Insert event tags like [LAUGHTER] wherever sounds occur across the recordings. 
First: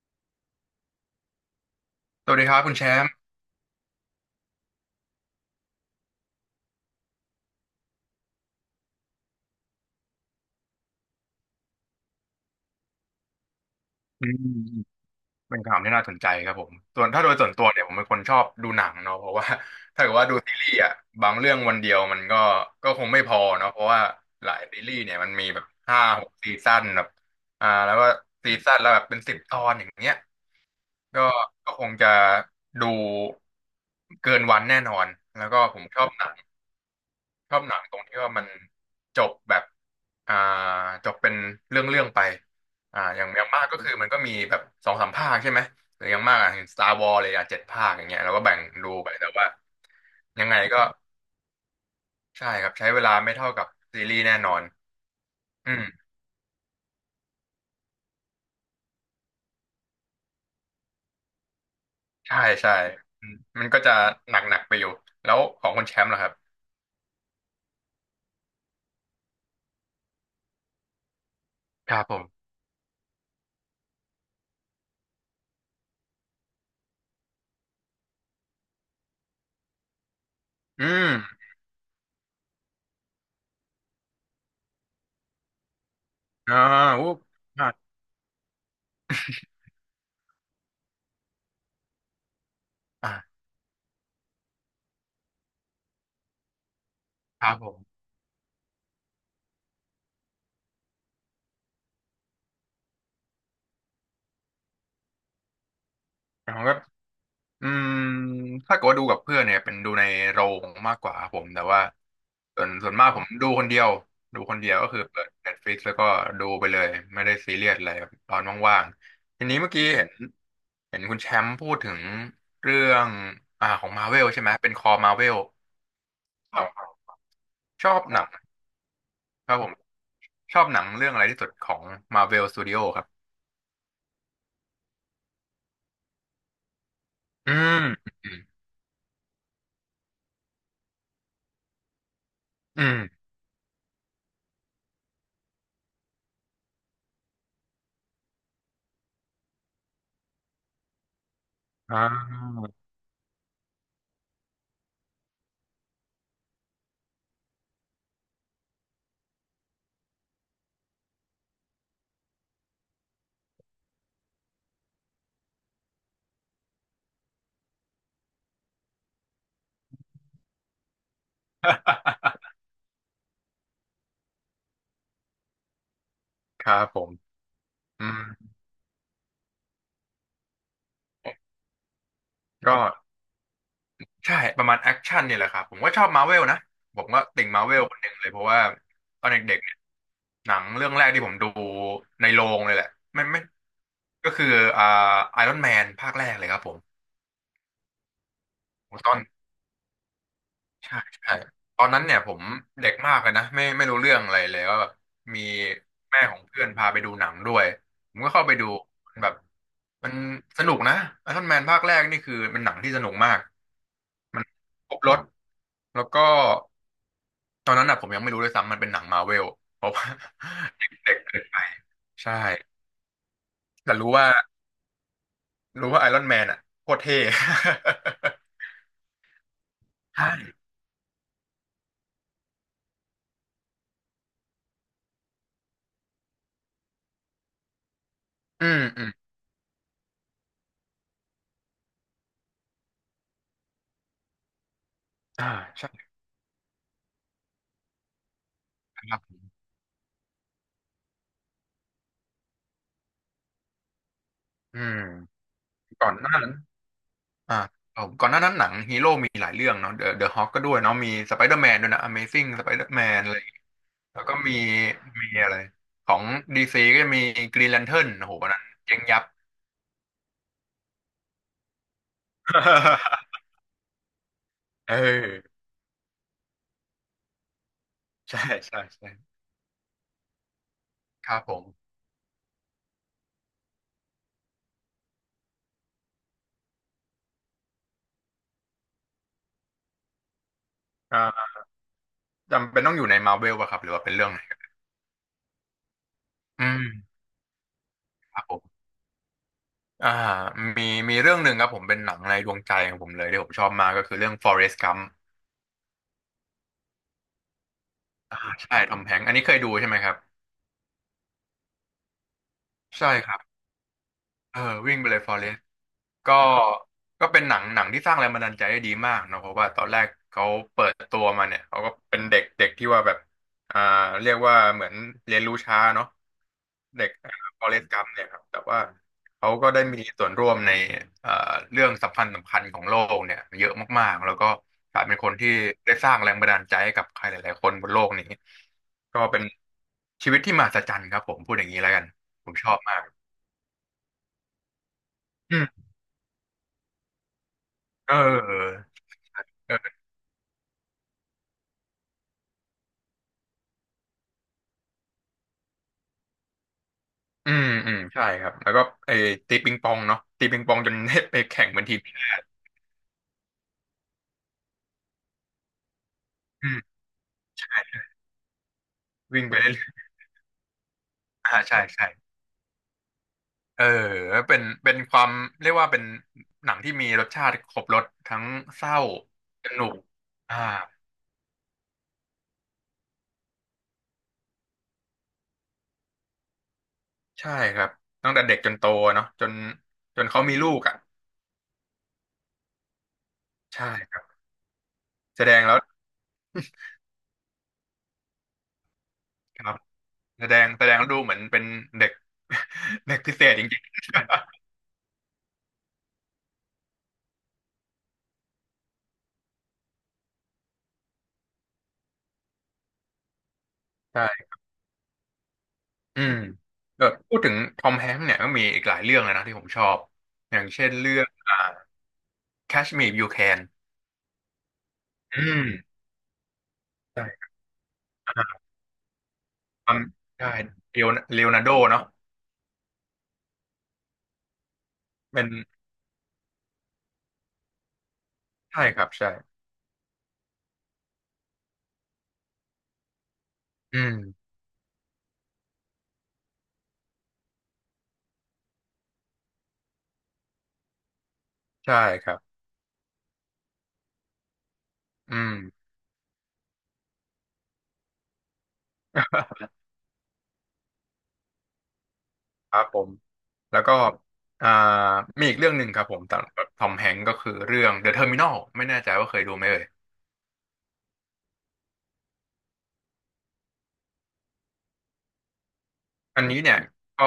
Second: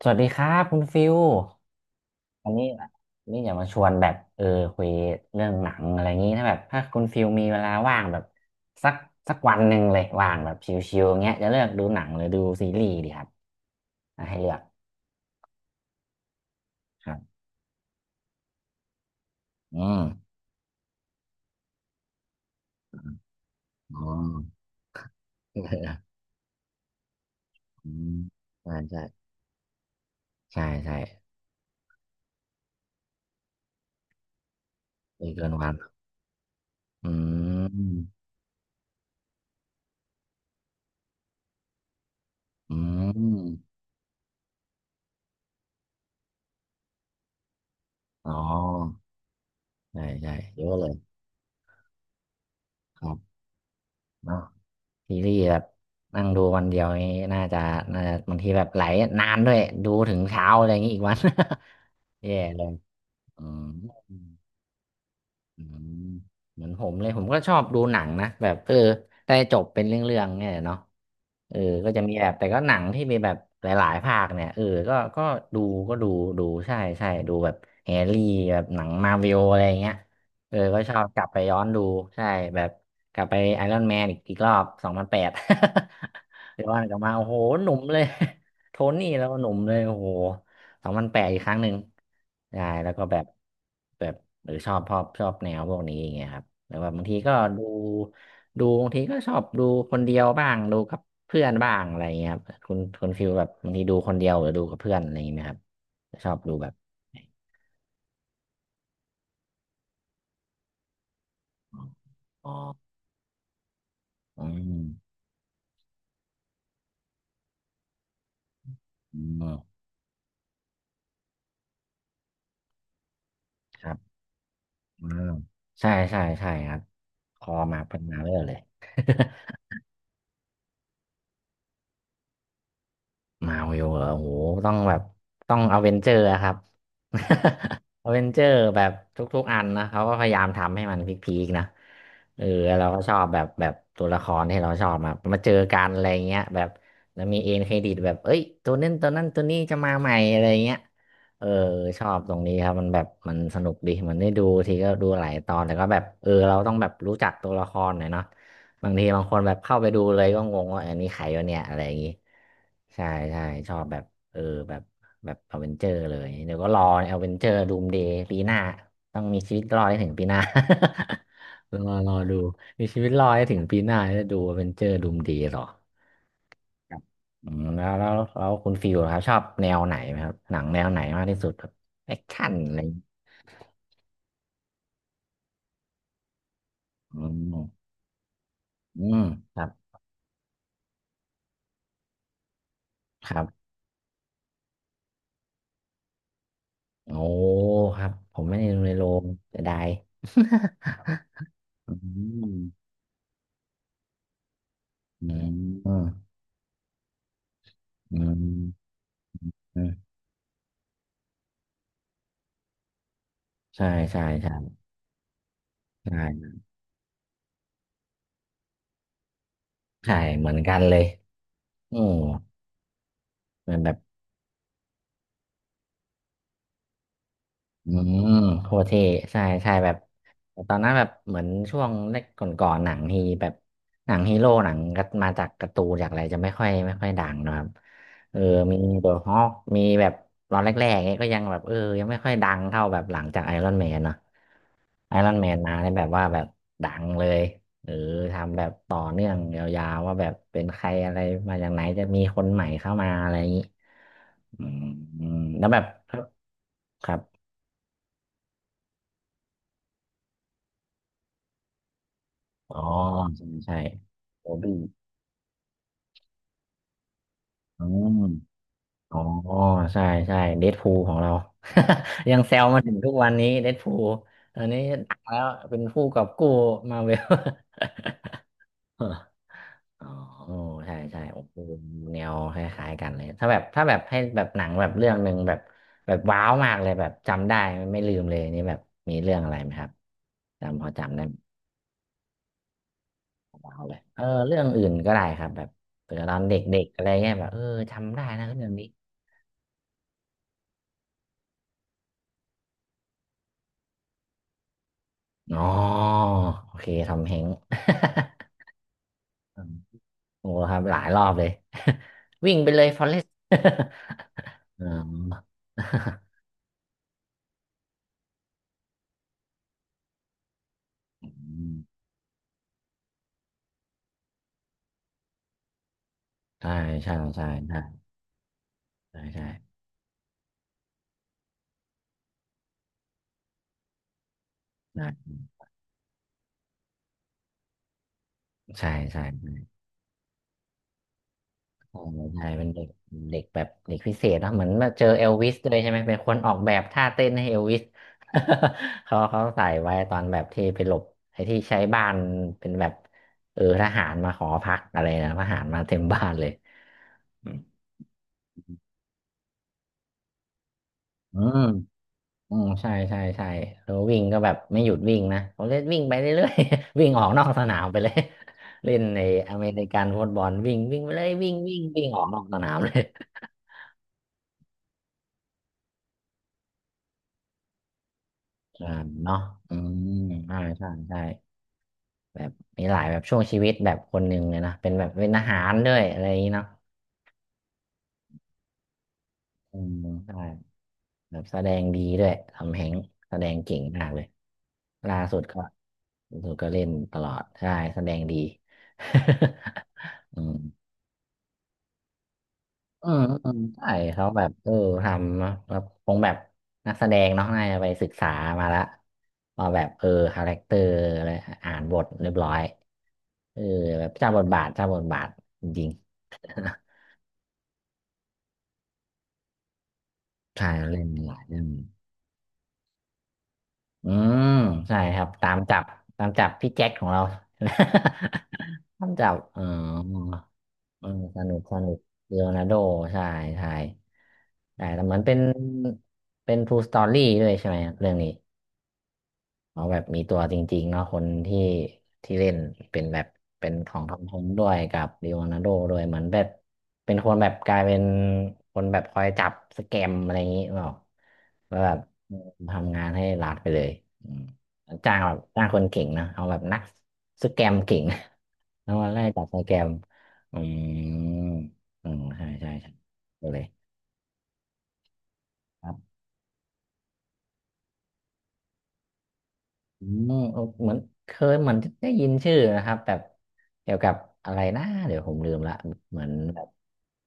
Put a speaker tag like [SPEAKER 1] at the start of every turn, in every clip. [SPEAKER 1] สวัสดีครับคุณฟิว
[SPEAKER 2] สวัสดี
[SPEAKER 1] วัน
[SPEAKER 2] ครับ
[SPEAKER 1] นี้
[SPEAKER 2] คุณแชมป์
[SPEAKER 1] วันนี่อยากมาชวนแบบเออคุยเรื่องหนังอะไรอย่างนี้ถ้าแบบถ้าคุณฟิวมีเวลาว่างแบบสักสักวันหนึ่งเลยว่างแบบชิวๆอย่างเงี้ยจะเลือกดูหนังหรือดูซีรีส์ดีครับอ่ะ
[SPEAKER 2] อื
[SPEAKER 1] ให้เลือก
[SPEAKER 2] มเป็นขถามที่น่าสนใจครับผมส่ว
[SPEAKER 1] ค
[SPEAKER 2] น
[SPEAKER 1] รั
[SPEAKER 2] ถ้าโดย
[SPEAKER 1] บ
[SPEAKER 2] ส่วนตัวเนี่ยผมเป็นคนชอบดูหนังเนาะเพราะว่า
[SPEAKER 1] อืม
[SPEAKER 2] ถ้าเกิดว่าดูซีรีส์อ่ะบางเรื่องวันเดียวมันก็คงไม่พอเนาะเพราะ
[SPEAKER 1] อ๋
[SPEAKER 2] ว่า
[SPEAKER 1] อ
[SPEAKER 2] หลายซีรีส์เนี่ยมันมี
[SPEAKER 1] [LAUGHS]
[SPEAKER 2] แบบ
[SPEAKER 1] เอ
[SPEAKER 2] ห้า
[SPEAKER 1] อ
[SPEAKER 2] หกซีซั่นแบบ
[SPEAKER 1] อื
[SPEAKER 2] แล้วก็
[SPEAKER 1] ม
[SPEAKER 2] ซี
[SPEAKER 1] ใช่
[SPEAKER 2] ซั่นแล้วแบ
[SPEAKER 1] ใช่
[SPEAKER 2] บเป็นสิบตอนอย่างเงี้ย
[SPEAKER 1] ใช่ใช่
[SPEAKER 2] ก็ก็คงจะดูเกินวันแน่นอน
[SPEAKER 1] ดี
[SPEAKER 2] แล้
[SPEAKER 1] เกิ
[SPEAKER 2] ว
[SPEAKER 1] น
[SPEAKER 2] ก็
[SPEAKER 1] วัน
[SPEAKER 2] ผมชอบหนัง
[SPEAKER 1] อื
[SPEAKER 2] ชอบหนังตรงที่
[SPEAKER 1] ม
[SPEAKER 2] ว่ามันจบแบบอ่าจบเป็นเรื่องเรื่องไป
[SPEAKER 1] อื
[SPEAKER 2] อย่า
[SPEAKER 1] ม
[SPEAKER 2] งอย่างมากก็คือมันก็มีแบบสองสามภาคใช่ไหมหรืออย่างมากอ่ะเห็น Star เลยอ่ะเจ็ดภาคอย่างเงี้ย
[SPEAKER 1] อ๋
[SPEAKER 2] เรา
[SPEAKER 1] อ
[SPEAKER 2] ก็แบ่งดูไปแต่ว่า
[SPEAKER 1] ใช่ใช่
[SPEAKER 2] ยังไง
[SPEAKER 1] เยอะ
[SPEAKER 2] ก็
[SPEAKER 1] เลย
[SPEAKER 2] ใช่ครับใช้เว
[SPEAKER 1] ครั
[SPEAKER 2] ลาไม่
[SPEAKER 1] บ
[SPEAKER 2] เท่ากับซีรีส์แน่
[SPEAKER 1] เนาะ
[SPEAKER 2] นอน
[SPEAKER 1] ซีรีส์แบบ
[SPEAKER 2] อืม
[SPEAKER 1] นั่งดูวันเดียวนี้น่าจะบางทีแบบไหลนานด้วยดูถึงเช้าอะไรอย่างนี้อีกวัน [LAUGHS] แย่
[SPEAKER 2] ใช่
[SPEAKER 1] เลย
[SPEAKER 2] ใช่อืม
[SPEAKER 1] อืม
[SPEAKER 2] มันก็จะหนักๆไปอยู่แล้ว
[SPEAKER 1] อื
[SPEAKER 2] ของคน
[SPEAKER 1] ม
[SPEAKER 2] แชมป์ล่ะครับ
[SPEAKER 1] เหมือนผมเลยผมก็ชอบดูหนังนะแบบได้จบเป็นเรื่องๆเนี่ยเนาะเออก็
[SPEAKER 2] ครั
[SPEAKER 1] จะ
[SPEAKER 2] บ
[SPEAKER 1] มี
[SPEAKER 2] ผ
[SPEAKER 1] แบบแต่
[SPEAKER 2] ม
[SPEAKER 1] ก็หนังที่มีแบบหลายๆภาคเนี่ยเออก็ดูก็ดูใช่ใช่ดูแบบแฮร์รี่แบบหนังมาร์เวลอะไรเงี้ยเออก็
[SPEAKER 2] อื
[SPEAKER 1] ชอบกลับไป
[SPEAKER 2] ม
[SPEAKER 1] ย้อนดูใช่แบบกลับไปไอรอนแมนอีกรอบสองพันแปด
[SPEAKER 2] อ่า
[SPEAKER 1] [LAUGHS] ย้อนกลับ
[SPEAKER 2] อุ๊
[SPEAKER 1] มา
[SPEAKER 2] บ
[SPEAKER 1] โอ้โห
[SPEAKER 2] อ่า
[SPEAKER 1] หนุ่มเลย [LAUGHS] โทนี่แล้วก็หนุ่มเลยโอ้โห สองพันแปดอีกครั้งหนึ่งใช่แล้วก็แบบ
[SPEAKER 2] อ่า
[SPEAKER 1] แบบหรือชอบแนวพวกนี้อย่างเงี้ยครับแล้วแบบบางทีก็
[SPEAKER 2] ครับ
[SPEAKER 1] ดู
[SPEAKER 2] ผม
[SPEAKER 1] ดูบางทีก็ชอบดูคนเดียวบ้างดูกับเพื่อนบ้างอะไรอย่างเงี้ยครับคุณฟิลแบบบางทีดูคนเดียวหรือดูกับเพื่อนอะไรอย่างเงี้ยไหมครับชอบดูแบบ
[SPEAKER 2] ก็
[SPEAKER 1] ไหน
[SPEAKER 2] อืมถ้าเกิดว่าดูกับเพื่อนเนี่ยเป็นดูในโรงมากกว่าครับผมแต่ว่า
[SPEAKER 1] อ๋อ
[SPEAKER 2] ส่วนส่วนมากผมดูคนเดียวดู
[SPEAKER 1] อื
[SPEAKER 2] คนเดียว
[SPEAKER 1] ม
[SPEAKER 2] ก็คือเปิด Netflix แล้วก็ดูไปเลยไม่ได้ซีเรียสอะไรครับตอนว่าง
[SPEAKER 1] อื
[SPEAKER 2] ๆทีนี้เมื่อ
[SPEAKER 1] ม
[SPEAKER 2] กี้เห็นเห็นคุณแชมป์พูดถึงเรื่องข
[SPEAKER 1] ค
[SPEAKER 2] อง
[SPEAKER 1] รั
[SPEAKER 2] มาเว
[SPEAKER 1] บ
[SPEAKER 2] ลใช่ไหมเป็นคอ
[SPEAKER 1] อื
[SPEAKER 2] มา
[SPEAKER 1] ม
[SPEAKER 2] เวล
[SPEAKER 1] ใช่ใช่ใช่ครับ คอมา
[SPEAKER 2] ชอ
[SPEAKER 1] เป็
[SPEAKER 2] บ
[SPEAKER 1] นมา
[SPEAKER 2] หนัง
[SPEAKER 1] เรื่อยเลย
[SPEAKER 2] ครับผมชอบหนังเรื่องอะไรที่สุดของ Marvel Studio ครับ
[SPEAKER 1] มาวิวเหรอโอ้โหต้องแบบต้องอเวนเจอร์อะครับ
[SPEAKER 2] อืม
[SPEAKER 1] [LAUGHS] อเวน
[SPEAKER 2] อื
[SPEAKER 1] เจ
[SPEAKER 2] ม
[SPEAKER 1] อร์แบบทุกๆอันนะเขาก็พยายามทำให้มันพีคๆนะเออ
[SPEAKER 2] อื
[SPEAKER 1] เรา
[SPEAKER 2] ม
[SPEAKER 1] ก็ชอบแบบตัวละครที่เราชอบมาเจอกันอะไรเงี้ยแบบแล้วมีเอ็นเครดิตแบบเอ้ยตัวนั้นตัวนั้นตัวนี้จะมาใหม่อะไรเงี้ยเออ
[SPEAKER 2] อ่
[SPEAKER 1] ชอบตรงนี้
[SPEAKER 2] า
[SPEAKER 1] ครับมันแบบมันสนุกดีมันได้ดูทีก็ดูหลายตอนแต่ก็แบบเออเราต้องแบบรู้จักตัวละครหน่อยเนาะ บางทีบางคนแบบเข้าไปดูเลยก็งงว่าอันนี้ใครวะเนี่ยอะไรอย่างงี้ใช่ใช่ชอบแบบเออแบบแบบอเวนเจอร์เลยเดี๋ยวก็รออเวนเจอร์ดูมเดย์ปีหน้าต้องมีชีวิตรอดให้ถึงปีหน้า [LAUGHS] รอรอดูมีชีวิตรอดให้ถึงปีหน้าจะดูอเวนเจอร์ดูมเดย์หรอ
[SPEAKER 2] ครับ
[SPEAKER 1] ครั
[SPEAKER 2] ผ
[SPEAKER 1] บ
[SPEAKER 2] ม
[SPEAKER 1] อืม
[SPEAKER 2] อื
[SPEAKER 1] แล้
[SPEAKER 2] ม
[SPEAKER 1] วคุณฟิลครับชอบแนวไหนไหมครับหนังแนวไหนมากที่สุดครับแอคชั่นอะไร
[SPEAKER 2] ก็
[SPEAKER 1] อย่างงี้
[SPEAKER 2] ใช่ประมาณแอคชั่นเนี่ยแหละครับผมก็ชอบมาเวลนะผม
[SPEAKER 1] อื
[SPEAKER 2] ก็ติ่ง
[SPEAKER 1] ม
[SPEAKER 2] มาเวลคนหนึ่งเลยเพราะว่า
[SPEAKER 1] อืม
[SPEAKER 2] ตอน
[SPEAKER 1] ค
[SPEAKER 2] เด็ก
[SPEAKER 1] รั
[SPEAKER 2] ๆ
[SPEAKER 1] บ
[SPEAKER 2] เนี่ยหนังเรื่องแรกที่ผมดูในโรงเลยแหละไม่
[SPEAKER 1] ครั
[SPEAKER 2] ไม่
[SPEAKER 1] บ
[SPEAKER 2] ก็คืออ่าไอรอนแมนภาคแรกเลยครับผม
[SPEAKER 1] โอ้ครับ ผมไม่ได้ดูใน
[SPEAKER 2] ผม
[SPEAKER 1] โร
[SPEAKER 2] ตอน
[SPEAKER 1] งเสียดาย
[SPEAKER 2] ใช่ใช่ตอ
[SPEAKER 1] [LAUGHS]
[SPEAKER 2] น
[SPEAKER 1] อื
[SPEAKER 2] นั้นเนี่ยผม
[SPEAKER 1] ม
[SPEAKER 2] เด็กมากเลยนะไม่รู้เรื่องอะไรเลยก็แบบ
[SPEAKER 1] อื
[SPEAKER 2] มี
[SPEAKER 1] มอื
[SPEAKER 2] แม่ของเพื่อนพาไปดูหนังด้วยผมก็เข้าไปดู
[SPEAKER 1] ม
[SPEAKER 2] แบบ
[SPEAKER 1] อืม
[SPEAKER 2] มันสนุกนะไอรอนแมนภาคแรกนี่คือเป็นหนังที่สนุกมาก
[SPEAKER 1] ใช่ใช่
[SPEAKER 2] มัน
[SPEAKER 1] ใช่
[SPEAKER 2] ครบรถแล้วก็
[SPEAKER 1] ใช่
[SPEAKER 2] ตอนนั้นอ่ะผมยังไม่รู้ด้วยซ้ำมันเป็นหนังมาเวลเพราะว่า
[SPEAKER 1] ใช่เหมือนกั
[SPEAKER 2] [LAUGHS]
[SPEAKER 1] น
[SPEAKER 2] เด
[SPEAKER 1] เลย
[SPEAKER 2] ็กเกินไป
[SPEAKER 1] อืม
[SPEAKER 2] ใช่
[SPEAKER 1] เหมือนแบ
[SPEAKER 2] แต่
[SPEAKER 1] บ
[SPEAKER 2] รู้ว่ารู้ว่าไอรอนแมนอ่ะโคตรเท่
[SPEAKER 1] อืมโคตรเท่ใช่ใช่แบบ
[SPEAKER 2] [LAUGHS] ใช่
[SPEAKER 1] ตอนนั้นแบบ เหมือนช่วงแรกก่อนๆหนังฮีแบบ หนังฮีโร่หนังก็มาจากการ์ตูนจากอะไรจะไม่ค่อยดังนะครับ เออ
[SPEAKER 2] [LAUGHS] อื
[SPEAKER 1] มี
[SPEAKER 2] มอื
[SPEAKER 1] เดอะฮ
[SPEAKER 2] ม
[SPEAKER 1] อคมีแบบตอนแรกๆเนี้ยก็ยังแบบเออ ยังไม่ค่อยดังเท่าแบบหลังจากไอรอนแมนเนาะ ไอรอน
[SPEAKER 2] อ่า
[SPEAKER 1] แมนมาได้
[SPEAKER 2] ใช่
[SPEAKER 1] แบบว่าแบบดังเลยหรือทำแบบต่อ
[SPEAKER 2] ครับ
[SPEAKER 1] เนื่อ
[SPEAKER 2] ผ
[SPEAKER 1] ง
[SPEAKER 2] ม
[SPEAKER 1] ยาวๆว่าแบบเป็นใครอะไรมาจากไหนจะมีคนใหม่เข้ามาอะไรอย่างนี้อืม
[SPEAKER 2] อื
[SPEAKER 1] อืม
[SPEAKER 2] ม
[SPEAKER 1] แล้วแบบ
[SPEAKER 2] ก่อนหน้านั้น
[SPEAKER 1] ครับ
[SPEAKER 2] อ่าเอก่อนหน้านั้นหนังฮีโร่มีหลายเรื่องเนาะเดอะเดอะฮอคก็ด้วยเนาะมีสไปเดอร์แมนด้วยนะ Amazing สไป
[SPEAKER 1] อ๋อ
[SPEAKER 2] เดอร์แมนอะไรอ
[SPEAKER 1] ใช่
[SPEAKER 2] ย่างเงี้ย
[SPEAKER 1] ใช่
[SPEAKER 2] แล้วก็
[SPEAKER 1] โอ
[SPEAKER 2] มี
[SPEAKER 1] บี้
[SPEAKER 2] มีอะไรของดีซีก็จะมีกรีนแล
[SPEAKER 1] อื
[SPEAKER 2] นเทิร์น
[SPEAKER 1] ม
[SPEAKER 2] โอ้โหอันนั้นเจ๊ง
[SPEAKER 1] อ๋
[SPEAKER 2] ยั
[SPEAKER 1] อ
[SPEAKER 2] บ
[SPEAKER 1] ใช่ใช่เดดพูลของเรา [LAUGHS] ยังแซวมาถึงทุกวัน
[SPEAKER 2] [LAUGHS]
[SPEAKER 1] นี้เดดพูลตอนนี้
[SPEAKER 2] เอ
[SPEAKER 1] ดังแล้ว
[SPEAKER 2] อ
[SPEAKER 1] เป็นผู้กอบกู้มาเว
[SPEAKER 2] ใช่ใช่
[SPEAKER 1] ล
[SPEAKER 2] ใช่
[SPEAKER 1] [LAUGHS] อ๋อใช่ใช่
[SPEAKER 2] ครั
[SPEAKER 1] โอ้
[SPEAKER 2] บผ
[SPEAKER 1] โห
[SPEAKER 2] ม
[SPEAKER 1] แนวคล้ายๆกันเลยถ้าแบบหนังแบบเรื่องหนึ่งแบบว้าวมากเลยแบบจำได้ไม่ลืมเลยนี่แบบมีเรื่องอะไรไหมครับจำพอจำ
[SPEAKER 2] อ่
[SPEAKER 1] ได้ไหม
[SPEAKER 2] า จำเป็นต้องอยู่ในมาร์เวลป่ะค
[SPEAKER 1] ว้า
[SPEAKER 2] รับ
[SPEAKER 1] ว
[SPEAKER 2] หรื
[SPEAKER 1] เล
[SPEAKER 2] อ
[SPEAKER 1] ย
[SPEAKER 2] ว่าเป็น
[SPEAKER 1] เออ
[SPEAKER 2] เรื่องไหน
[SPEAKER 1] เรื่องอื่นก็ได้ครับแบบเผื่อตอนเด
[SPEAKER 2] อื
[SPEAKER 1] ็
[SPEAKER 2] ม
[SPEAKER 1] กๆอะไรเงี้ยแบบเออจำได้
[SPEAKER 2] ครั
[SPEAKER 1] นะ
[SPEAKER 2] บผ
[SPEAKER 1] เรื่อง
[SPEAKER 2] ม
[SPEAKER 1] นี้
[SPEAKER 2] อ่ามีมีเรื่องหนึ่งครับผมเป็นหนังในดวงใจของผมเลยที่ผมชอบมากก็คือเรื่อง Forrest Gump
[SPEAKER 1] อ๋อโอเคทำเฮง
[SPEAKER 2] ใช่ทอมแฮงค์อันนี้เค
[SPEAKER 1] [LAUGHS]
[SPEAKER 2] ย
[SPEAKER 1] อื
[SPEAKER 2] ดู
[SPEAKER 1] ม
[SPEAKER 2] ใช่ไหมครับ
[SPEAKER 1] [LAUGHS] โอ้ครับหลายรอบเลย [LAUGHS] วิ่งไปเลยฟ [LAUGHS] อ
[SPEAKER 2] ใช่
[SPEAKER 1] เรส
[SPEAKER 2] ครับเออ
[SPEAKER 1] [LAUGHS] อ๋อ
[SPEAKER 2] วิ่งไปเลย Forrest ก็ก็เป็นหนังหนังที่สร้างแรงบันดาลใจได้ดีมากเนอะเพราะว่าตอนแรกเขาเปิดตัวมาเนี่ยเขาก็
[SPEAKER 1] [LAUGHS]
[SPEAKER 2] เป็นเด็กเด็กที่ว่าแบบอ่าเรียกว่าเหมือนเรียนรู้ช้าเนาะ
[SPEAKER 1] ใช่
[SPEAKER 2] เด็ก
[SPEAKER 1] ใช่ใช่
[SPEAKER 2] ฟอเร
[SPEAKER 1] ใช่
[SPEAKER 2] สต์กัมเนี่ยครับแต่ว่า
[SPEAKER 1] ใช่
[SPEAKER 2] เขาก็ได้มีส่วนร่วมในเอ่อเรื่องสำคัญสำคัญของโลกเนี่ยเยอะมากๆแล้วก็กลาย
[SPEAKER 1] ได้
[SPEAKER 2] เป็นคนที่ได้สร้างแรงบันดาลใจให้กับใครหลายๆคนบนโลกนี้
[SPEAKER 1] ใช่
[SPEAKER 2] ก็
[SPEAKER 1] ใช่
[SPEAKER 2] เป็นชีวิตที่มหัศจรรย์ครับผมพูดอย่างนี้แล้ว
[SPEAKER 1] โอ้
[SPEAKER 2] กัน
[SPEAKER 1] ใช่
[SPEAKER 2] ผม
[SPEAKER 1] เป็
[SPEAKER 2] ช
[SPEAKER 1] น
[SPEAKER 2] อบ
[SPEAKER 1] เด็ก
[SPEAKER 2] มาก
[SPEAKER 1] เด็กแบบเด็กพิเศษเนอะเหมือนมาเจอเอลวิส
[SPEAKER 2] อื
[SPEAKER 1] ด้วย
[SPEAKER 2] ม
[SPEAKER 1] ใช่ไหมเป็นคนออกแบบท่าเต้นให้เอลวิส
[SPEAKER 2] เออ
[SPEAKER 1] [LAUGHS] เขาใส่ไว้ตอนแบบที่ไปหลบไอ้ที่ใช้บ้านเป็นแบบเออทหารมาขอพักอะไรนะทหารมาเต็มบ้านเลยอื
[SPEAKER 2] อื
[SPEAKER 1] ม
[SPEAKER 2] มอืมใช่ครับแล้วก็ไอ้ตีปิงปองเนาะตีปิงปองจน [LAUGHS] ได้ไป
[SPEAKER 1] อืม
[SPEAKER 2] แข่งเป็นทีม
[SPEAKER 1] อืมใช่แล้ววิ่งก็แบบไม่หยุดวิ่งนะเขาเล่นวิ่งไปเรื่อย
[SPEAKER 2] อื
[SPEAKER 1] ๆ
[SPEAKER 2] ม
[SPEAKER 1] [LAUGHS] วิ่งออกนอกสนามไปเลย [LAUGHS] เล่นใน
[SPEAKER 2] วิ่ง
[SPEAKER 1] อ
[SPEAKER 2] ไป
[SPEAKER 1] เม
[SPEAKER 2] เรื่
[SPEAKER 1] ริ
[SPEAKER 2] อ
[SPEAKER 1] กัน
[SPEAKER 2] ย
[SPEAKER 1] ฟุตบอลวิ่งวิ่งไปเลย
[SPEAKER 2] ๆ
[SPEAKER 1] วิ่งวิ่
[SPEAKER 2] ใช่
[SPEAKER 1] งวิ่
[SPEAKER 2] ใช่
[SPEAKER 1] งออกนอกสนามเลย
[SPEAKER 2] เออเป็นเป็นความเรียกว่าเป็นหนังที่มีรสชาติครบรสทั้งเศ
[SPEAKER 1] อ่า
[SPEAKER 2] ร้า
[SPEAKER 1] เนาะ
[SPEAKER 2] ส
[SPEAKER 1] อื
[SPEAKER 2] นุก
[SPEAKER 1] มใช่
[SPEAKER 2] อ่า
[SPEAKER 1] ใช่ใช่แบบมีหลายแบบช่วงชีวิตแบบคนหนึ่งเลยนะเป็นแบบเป็นอาหารด้วยอะไรอย่างนี้เนาะ
[SPEAKER 2] ใช่ครับตั้งแต่เด็กจนโตเนาะจน
[SPEAKER 1] อืม
[SPEAKER 2] จน
[SPEAKER 1] ใช่
[SPEAKER 2] เขามีลูกอ่ะ
[SPEAKER 1] แบบแสดงดีด้วยทำแฮงค์แสดงเก่ง
[SPEAKER 2] ใช่
[SPEAKER 1] มาก
[SPEAKER 2] ค
[SPEAKER 1] เล
[SPEAKER 2] รั
[SPEAKER 1] ย
[SPEAKER 2] บ
[SPEAKER 1] ล่าสุ
[SPEAKER 2] แส
[SPEAKER 1] ด
[SPEAKER 2] ด
[SPEAKER 1] ก็
[SPEAKER 2] ง
[SPEAKER 1] ล
[SPEAKER 2] แล้ว
[SPEAKER 1] ่าสุดก็เล่นตลอดใช่แสดงดี
[SPEAKER 2] ครับ
[SPEAKER 1] [LAUGHS] อื
[SPEAKER 2] แส
[SPEAKER 1] ม
[SPEAKER 2] ดงแสดงแล้วดูเหมือนเป็นเด็ก [LAUGHS]
[SPEAKER 1] อื
[SPEAKER 2] เด็ก
[SPEAKER 1] ม
[SPEAKER 2] พิเศ
[SPEAKER 1] อื
[SPEAKER 2] ษ
[SPEAKER 1] ม
[SPEAKER 2] จริง
[SPEAKER 1] ใช่เขา
[SPEAKER 2] ๆ
[SPEAKER 1] แบบทำเนอะแบบคงแบบนักแสดงเนาะน่าจะไปศึกษามาละว่าแบบคาแรคเตอร์อะไรอ่านบทเรียบร้อยเออแบบ
[SPEAKER 2] [LAUGHS]
[SPEAKER 1] เจ้าบท
[SPEAKER 2] ใช่
[SPEAKER 1] บาทเจ้าบทบาทจริง
[SPEAKER 2] อืมเออพูดถึงทอมแฮงค์เนี่ยก็มีอีกหลายเรื่องเลยนะที่ผมชอบ
[SPEAKER 1] ๆ
[SPEAKER 2] อ
[SPEAKER 1] [LAUGHS]
[SPEAKER 2] ย่าง
[SPEAKER 1] ใช่
[SPEAKER 2] เช่น
[SPEAKER 1] เล่น
[SPEAKER 2] เรื่อง
[SPEAKER 1] หลายเรื่อง
[SPEAKER 2] Catch Me If You Can
[SPEAKER 1] อืมใช่ครับ
[SPEAKER 2] อื
[SPEAKER 1] ตาม
[SPEAKER 2] ม
[SPEAKER 1] จับตามจับพี่แจ็คของเรา
[SPEAKER 2] ใช่อ่า
[SPEAKER 1] [LAUGHS] ตามจับอ๋อ
[SPEAKER 2] ความใช่เล
[SPEAKER 1] เอ
[SPEAKER 2] โอ
[SPEAKER 1] อส
[SPEAKER 2] เลโอ
[SPEAKER 1] นุก
[SPEAKER 2] นาร์โด
[SPEAKER 1] สนุก
[SPEAKER 2] เนาะ
[SPEAKER 1] เลโอนาร์โดใช่ใช่แต่เหมือนเป็น
[SPEAKER 2] เป็น
[SPEAKER 1] เป็น True Story ด้วยใช่ไหมครับเรื่องนี้
[SPEAKER 2] ใช่ครับใช่
[SPEAKER 1] เอาแบบมีตัวจริงๆเนาะคนที่ที่เล่นเป็นแบบเป็นขอ
[SPEAKER 2] อื
[SPEAKER 1] งท
[SPEAKER 2] ม
[SPEAKER 1] อมฮงด้วยกับลีโอนาร์โดด้วยเหมือนแบบเป็นคนแบบกลายเป็นคนแบบคอยจับสแกมอะไรอย่างนี้เปล่าแล้วแบ
[SPEAKER 2] ใช่
[SPEAKER 1] บ
[SPEAKER 2] ครับ
[SPEAKER 1] ทำงานให้รัฐไปเลยอืมจ้างแบ
[SPEAKER 2] อื
[SPEAKER 1] บ
[SPEAKER 2] ม
[SPEAKER 1] จ้างคนเก่งนะเอาแบบนักสแกมเก่ง [LAUGHS] แล้วมาไล่จับสแก
[SPEAKER 2] [LAUGHS]
[SPEAKER 1] มอืมอืมใช่ใช่
[SPEAKER 2] ครับ
[SPEAKER 1] ใช่
[SPEAKER 2] ผม
[SPEAKER 1] ไปเลย
[SPEAKER 2] แล้วก็อ่ามีอีกเรื่องหนึ่งครับผมตามทอมแฮงก์ก็คือเรื่อง The Terminal ไม่แน่ใจว่าเคยดูไหมเอ่ย
[SPEAKER 1] อืมเออเหมือนเคยเหมือนได้ยินชื่อนะครับแบบเกี่ยวกับอะไรนะเดี๋ยวผมลืมละเหมือน
[SPEAKER 2] อันนี้
[SPEAKER 1] แบบ
[SPEAKER 2] เนี่ยก็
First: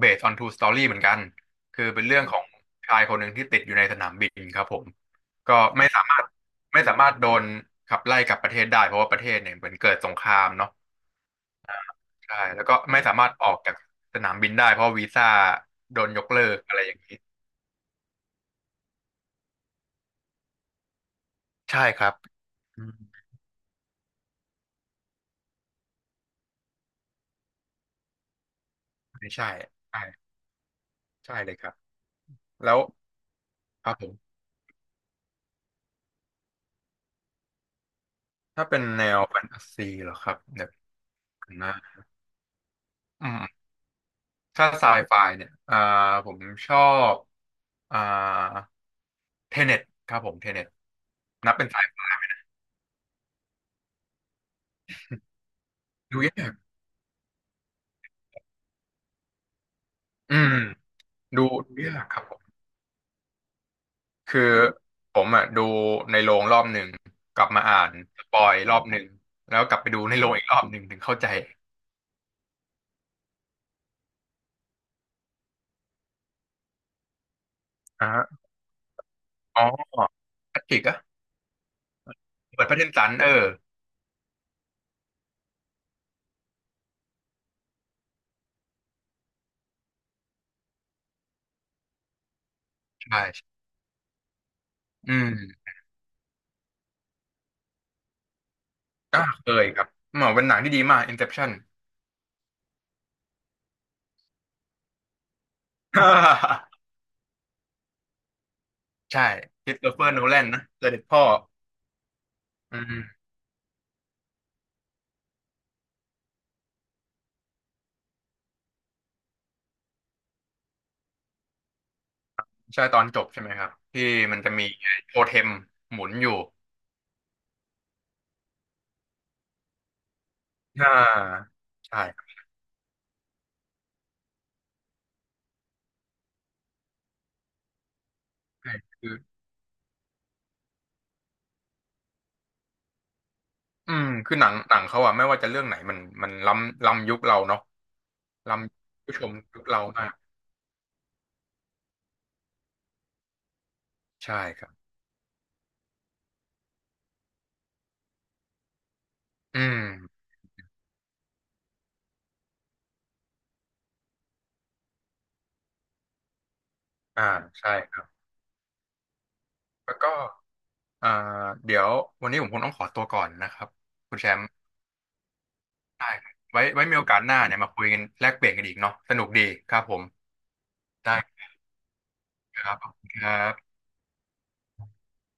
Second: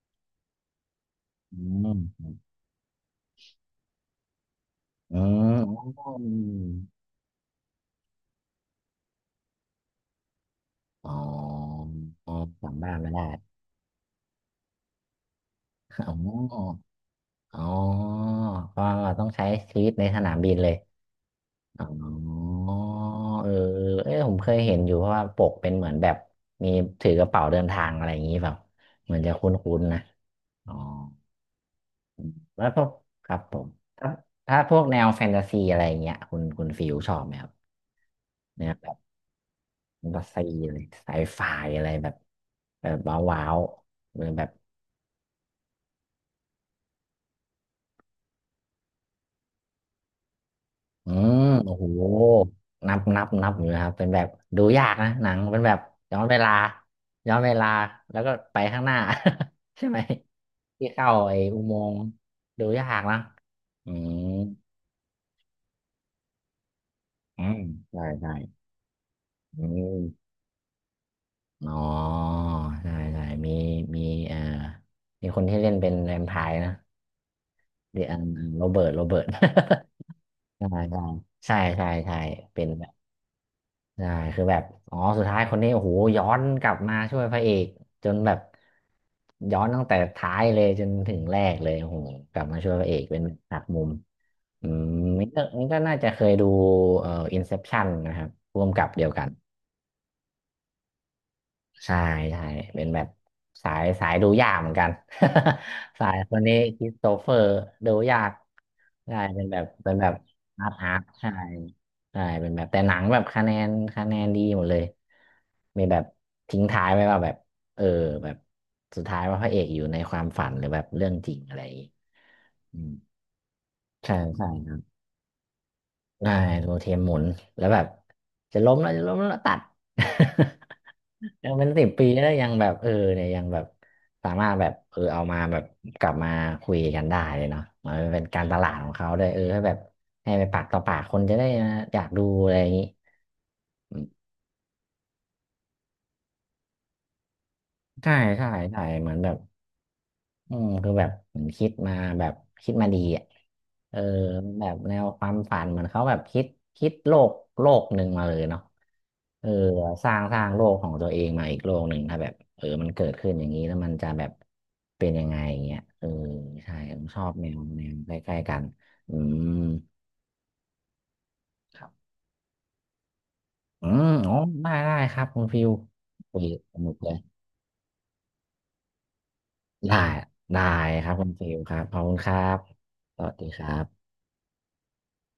[SPEAKER 2] based on true story เหมือนกัน
[SPEAKER 1] อื
[SPEAKER 2] คือเป็นเรื่องข
[SPEAKER 1] ม
[SPEAKER 2] องชายคนหนึ่งที่ติดอยู่ในสนามบินครับผม
[SPEAKER 1] อื
[SPEAKER 2] ก็ไม่สามาร
[SPEAKER 1] ม
[SPEAKER 2] ถไม่สามารถโดนขับไล่กลับประเทศได้เพราะว่าประเทศเนี่ยเหมือนเกิดสงครามเนาะ
[SPEAKER 1] อ๋ออ๋อ
[SPEAKER 2] ใช่แล้วก็
[SPEAKER 1] จำบ้าน
[SPEAKER 2] ไม่
[SPEAKER 1] ไม่
[SPEAKER 2] สา
[SPEAKER 1] ได้
[SPEAKER 2] มารถออกจากสนามบินได้เพราะวีซ่าโด
[SPEAKER 1] อ๋
[SPEAKER 2] นยกเลิกอะไร
[SPEAKER 1] อ
[SPEAKER 2] อย่างนี้
[SPEAKER 1] อ๋อเพราะว่าต้องใช้ชีวิตในสนามบินเลยอ๋
[SPEAKER 2] ใช่ครับ
[SPEAKER 1] อ
[SPEAKER 2] อืม
[SPEAKER 1] เออเออผมเคยเห็นอยู่เพราะว่าปกเป็นเหมือนแบบมีถือกระเป๋าเดินทางอะไรอย่างนี้แบบเหมือนจะ
[SPEAKER 2] ไม่ใช่
[SPEAKER 1] คุ้นๆนะ
[SPEAKER 2] ใช่
[SPEAKER 1] อ๋อ
[SPEAKER 2] ใช่เลยครับ
[SPEAKER 1] แล้ว
[SPEAKER 2] แล้
[SPEAKER 1] พ
[SPEAKER 2] ว
[SPEAKER 1] วกครับผม
[SPEAKER 2] ครับผ
[SPEAKER 1] ถ้า
[SPEAKER 2] ม
[SPEAKER 1] ถ้าพวกแนวแฟนตาซีอะไรอย่างเงี้ยคุณคุณฟิวชอบไหมครับแน
[SPEAKER 2] ถ้า
[SPEAKER 1] ว
[SPEAKER 2] เป็น
[SPEAKER 1] แบบ
[SPEAKER 2] แนวแฟนตาซี
[SPEAKER 1] แฟ
[SPEAKER 2] เหร
[SPEAKER 1] น
[SPEAKER 2] อ
[SPEAKER 1] ตา
[SPEAKER 2] ครับ
[SPEAKER 1] ซี
[SPEAKER 2] เดี๋ยว
[SPEAKER 1] เลยไซไฟ
[SPEAKER 2] นะ
[SPEAKER 1] อะไรแบบแบบ
[SPEAKER 2] อืม
[SPEAKER 1] ว้าวๆเป็นแบบ
[SPEAKER 2] ถ้าไซไฟเนี่ยผมชอบอ่าเทเน็ตครับผมเทเน็ต
[SPEAKER 1] อืม
[SPEAKER 2] นับเป็น
[SPEAKER 1] โอ้
[SPEAKER 2] ไซ
[SPEAKER 1] โห
[SPEAKER 2] ไฟ
[SPEAKER 1] นับนับนับอยู่นะครับเป็นแบบดูยากนะหนังเป็นแบบย้อ
[SPEAKER 2] ดู
[SPEAKER 1] นเว
[SPEAKER 2] ยา
[SPEAKER 1] ลา
[SPEAKER 2] ก
[SPEAKER 1] ย้อนเวลาแล้วก็ไปข้างหน้า [LAUGHS] ใช่ไหม
[SPEAKER 2] อืม
[SPEAKER 1] ที่เข้าไอ้
[SPEAKER 2] ดู
[SPEAKER 1] อุ
[SPEAKER 2] ดู
[SPEAKER 1] โมง
[SPEAKER 2] ยา
[SPEAKER 1] ค์
[SPEAKER 2] กครับผม
[SPEAKER 1] ดูยากนะอืม
[SPEAKER 2] คือผมอ่ะดูในโรงรอบหนึ่งก
[SPEAKER 1] อื
[SPEAKER 2] ลับ
[SPEAKER 1] ม
[SPEAKER 2] มาอ่าน
[SPEAKER 1] ได้
[SPEAKER 2] ส
[SPEAKER 1] ได้
[SPEAKER 2] ปอยรอบหนึ่งแล้
[SPEAKER 1] อื
[SPEAKER 2] วกลับไปดูในโร
[SPEAKER 1] ม
[SPEAKER 2] งอีกรอบหนึ่งถึงเข้าใจ
[SPEAKER 1] อ๋อใช่ใช่มีมีเอ่อมีคนที่เล่นเป็นแวมไพร์นะเด
[SPEAKER 2] อ่ะ
[SPEAKER 1] อันโรเบิร์ตโรเบิร์ต
[SPEAKER 2] อ๋อ
[SPEAKER 1] [LAUGHS]
[SPEAKER 2] แพ
[SPEAKER 1] ใช่
[SPEAKER 2] ทริกอะ
[SPEAKER 1] ใช่ใช่ใช่ใช่เป็
[SPEAKER 2] เปิด
[SPEAKER 1] น
[SPEAKER 2] พระเด
[SPEAKER 1] แบ
[SPEAKER 2] น
[SPEAKER 1] บ
[SPEAKER 2] สันเออ
[SPEAKER 1] ใช่คือแบบอ๋อสุดท้ายคนนี้โอ้โหย้อนกลับมาช่วยพระเอกจนแบบย้อนตั้งแต่ท้ายเลยจนถึงแรกเลยโอ้โหกลับมาช่วยพระเอกเป็น
[SPEAKER 2] ใช่
[SPEAKER 1] หักมุมอืม
[SPEAKER 2] อื
[SPEAKER 1] นี่
[SPEAKER 2] ม
[SPEAKER 1] ก็นี่ก็น่าจะเคยดูอินเซปชันนะครับร่วมกับเดียว
[SPEAKER 2] ก็
[SPEAKER 1] กัน
[SPEAKER 2] เคยครับเหมือนเป็นหนังที่ดีมาก Inception
[SPEAKER 1] ใช่ใช่เป็นแบบสายสายดูยากเหมือนกัน [LAUGHS] สายคนนี้คริสโตเฟอร์ดูยาก
[SPEAKER 2] [LAUGHS]
[SPEAKER 1] ใช่
[SPEAKER 2] ใช่
[SPEAKER 1] เป็นแบบ
[SPEAKER 2] คริสโต
[SPEAKER 1] เป็น
[SPEAKER 2] เฟอ
[SPEAKER 1] แบ
[SPEAKER 2] ร์
[SPEAKER 1] บ
[SPEAKER 2] โนแลนนะ
[SPEAKER 1] อาร์ต
[SPEAKER 2] เจอ
[SPEAKER 1] อาร์
[SPEAKER 2] เด็
[SPEAKER 1] ต
[SPEAKER 2] ดพ่อ
[SPEAKER 1] ใช่ใช่เป็นแบบ
[SPEAKER 2] อื
[SPEAKER 1] แต่หนั
[SPEAKER 2] ม
[SPEAKER 1] งแบบคะแนนคะแนนดีหมดเลยมีแบบทิ้งท้ายไว้ว่าแบบเออแบบสุดท้ายว่าพระเอกอยู่ในความฝันหรือแบบเรื่องจริงอะไรอย่างงี้อื
[SPEAKER 2] ใช่
[SPEAKER 1] ม
[SPEAKER 2] ตอนจบใช่ไหมครับที่
[SPEAKER 1] ใช่
[SPEAKER 2] มัน
[SPEAKER 1] ใช่
[SPEAKER 2] จะมีโทเทมหมุนอ
[SPEAKER 1] ได้
[SPEAKER 2] ยู่
[SPEAKER 1] โรเทมหมุนแล้วแบบจะล้มแล้วจะล้มแล้วตัด
[SPEAKER 2] อ่
[SPEAKER 1] [LAUGHS] ยัง
[SPEAKER 2] า
[SPEAKER 1] เป็นสิบ
[SPEAKER 2] ใช่
[SPEAKER 1] ปีแล้
[SPEAKER 2] ค
[SPEAKER 1] ว
[SPEAKER 2] รับ
[SPEAKER 1] ยังแบบเออเนี่ยยังแบบสามารถแบบเออเอามาแบบกลับมาคุยกันได้เลยเนาะมันเป็นการตลา
[SPEAKER 2] ใช่
[SPEAKER 1] ดของเขา
[SPEAKER 2] คือ
[SPEAKER 1] ด้วยเออให้แบบให้ไปปากต่อปากคนจะได้อยากดูอะไรอย่างนี้
[SPEAKER 2] อืมคือหนังหนังเขาอะไม่ว่าจะเรื่องไหนมันมันล้ำล้ำยุคเราเนาะ
[SPEAKER 1] ใช่ใช่
[SPEAKER 2] ล้
[SPEAKER 1] ใช่
[SPEAKER 2] ำ
[SPEAKER 1] เหมื
[SPEAKER 2] ผู้
[SPEAKER 1] อน
[SPEAKER 2] ช
[SPEAKER 1] แบ
[SPEAKER 2] ม
[SPEAKER 1] บ
[SPEAKER 2] ยุคเรามาก
[SPEAKER 1] อืมคือแบบผมคิดมาแบบคิดมาดีอ่ะเออ
[SPEAKER 2] ใช่ค
[SPEAKER 1] แบ
[SPEAKER 2] รับ
[SPEAKER 1] บแนวความฝันเหมือนเขาแบบคิดคิดโลกโลกหนึ่งมาเลยเนาะเออ
[SPEAKER 2] อืม
[SPEAKER 1] สร้างสร้างโลกของตัวเองมาอีกโลกหนึ่งถ้าแบบเออมันเกิดขึ้นอย่างนี้แล้วมันจะแบบเป็นยังไงอย่างเงี้ยเออใช่ผมชอ
[SPEAKER 2] อ่า
[SPEAKER 1] บแนว
[SPEAKER 2] ใช่
[SPEAKER 1] แน
[SPEAKER 2] ค
[SPEAKER 1] ว
[SPEAKER 2] รับ
[SPEAKER 1] ใกล้ๆกันอืม
[SPEAKER 2] แล้วก็อ่าเดี๋
[SPEAKER 1] ค
[SPEAKER 2] ย
[SPEAKER 1] รั
[SPEAKER 2] ว
[SPEAKER 1] บ
[SPEAKER 2] วันนี้ผมคงต้องขอตัวก่อนนะครับ
[SPEAKER 1] อืม
[SPEAKER 2] คุณแช
[SPEAKER 1] อ๋อ
[SPEAKER 2] มป์
[SPEAKER 1] ได้ได้ครับคุณฟิว
[SPEAKER 2] ได้ครับ
[SPEAKER 1] คุย
[SPEAKER 2] ไว้
[SPEAKER 1] ส
[SPEAKER 2] ไว้
[SPEAKER 1] นุ
[SPEAKER 2] มี
[SPEAKER 1] ก
[SPEAKER 2] โอ
[SPEAKER 1] เลย
[SPEAKER 2] กาสหน้าเนี่ยมาคุยกันแลกเปลี่ยนกันอีกเนาะสนุกดีครับผ
[SPEAKER 1] ได้
[SPEAKER 2] ม
[SPEAKER 1] ได้ครับคุณ
[SPEAKER 2] ได้
[SPEAKER 1] ฟิวครับขอบคุณครับ
[SPEAKER 2] ครับขอบคุณ
[SPEAKER 1] ส
[SPEAKER 2] ค
[SPEAKER 1] วั
[SPEAKER 2] รั
[SPEAKER 1] สดีครั
[SPEAKER 2] บ
[SPEAKER 1] บ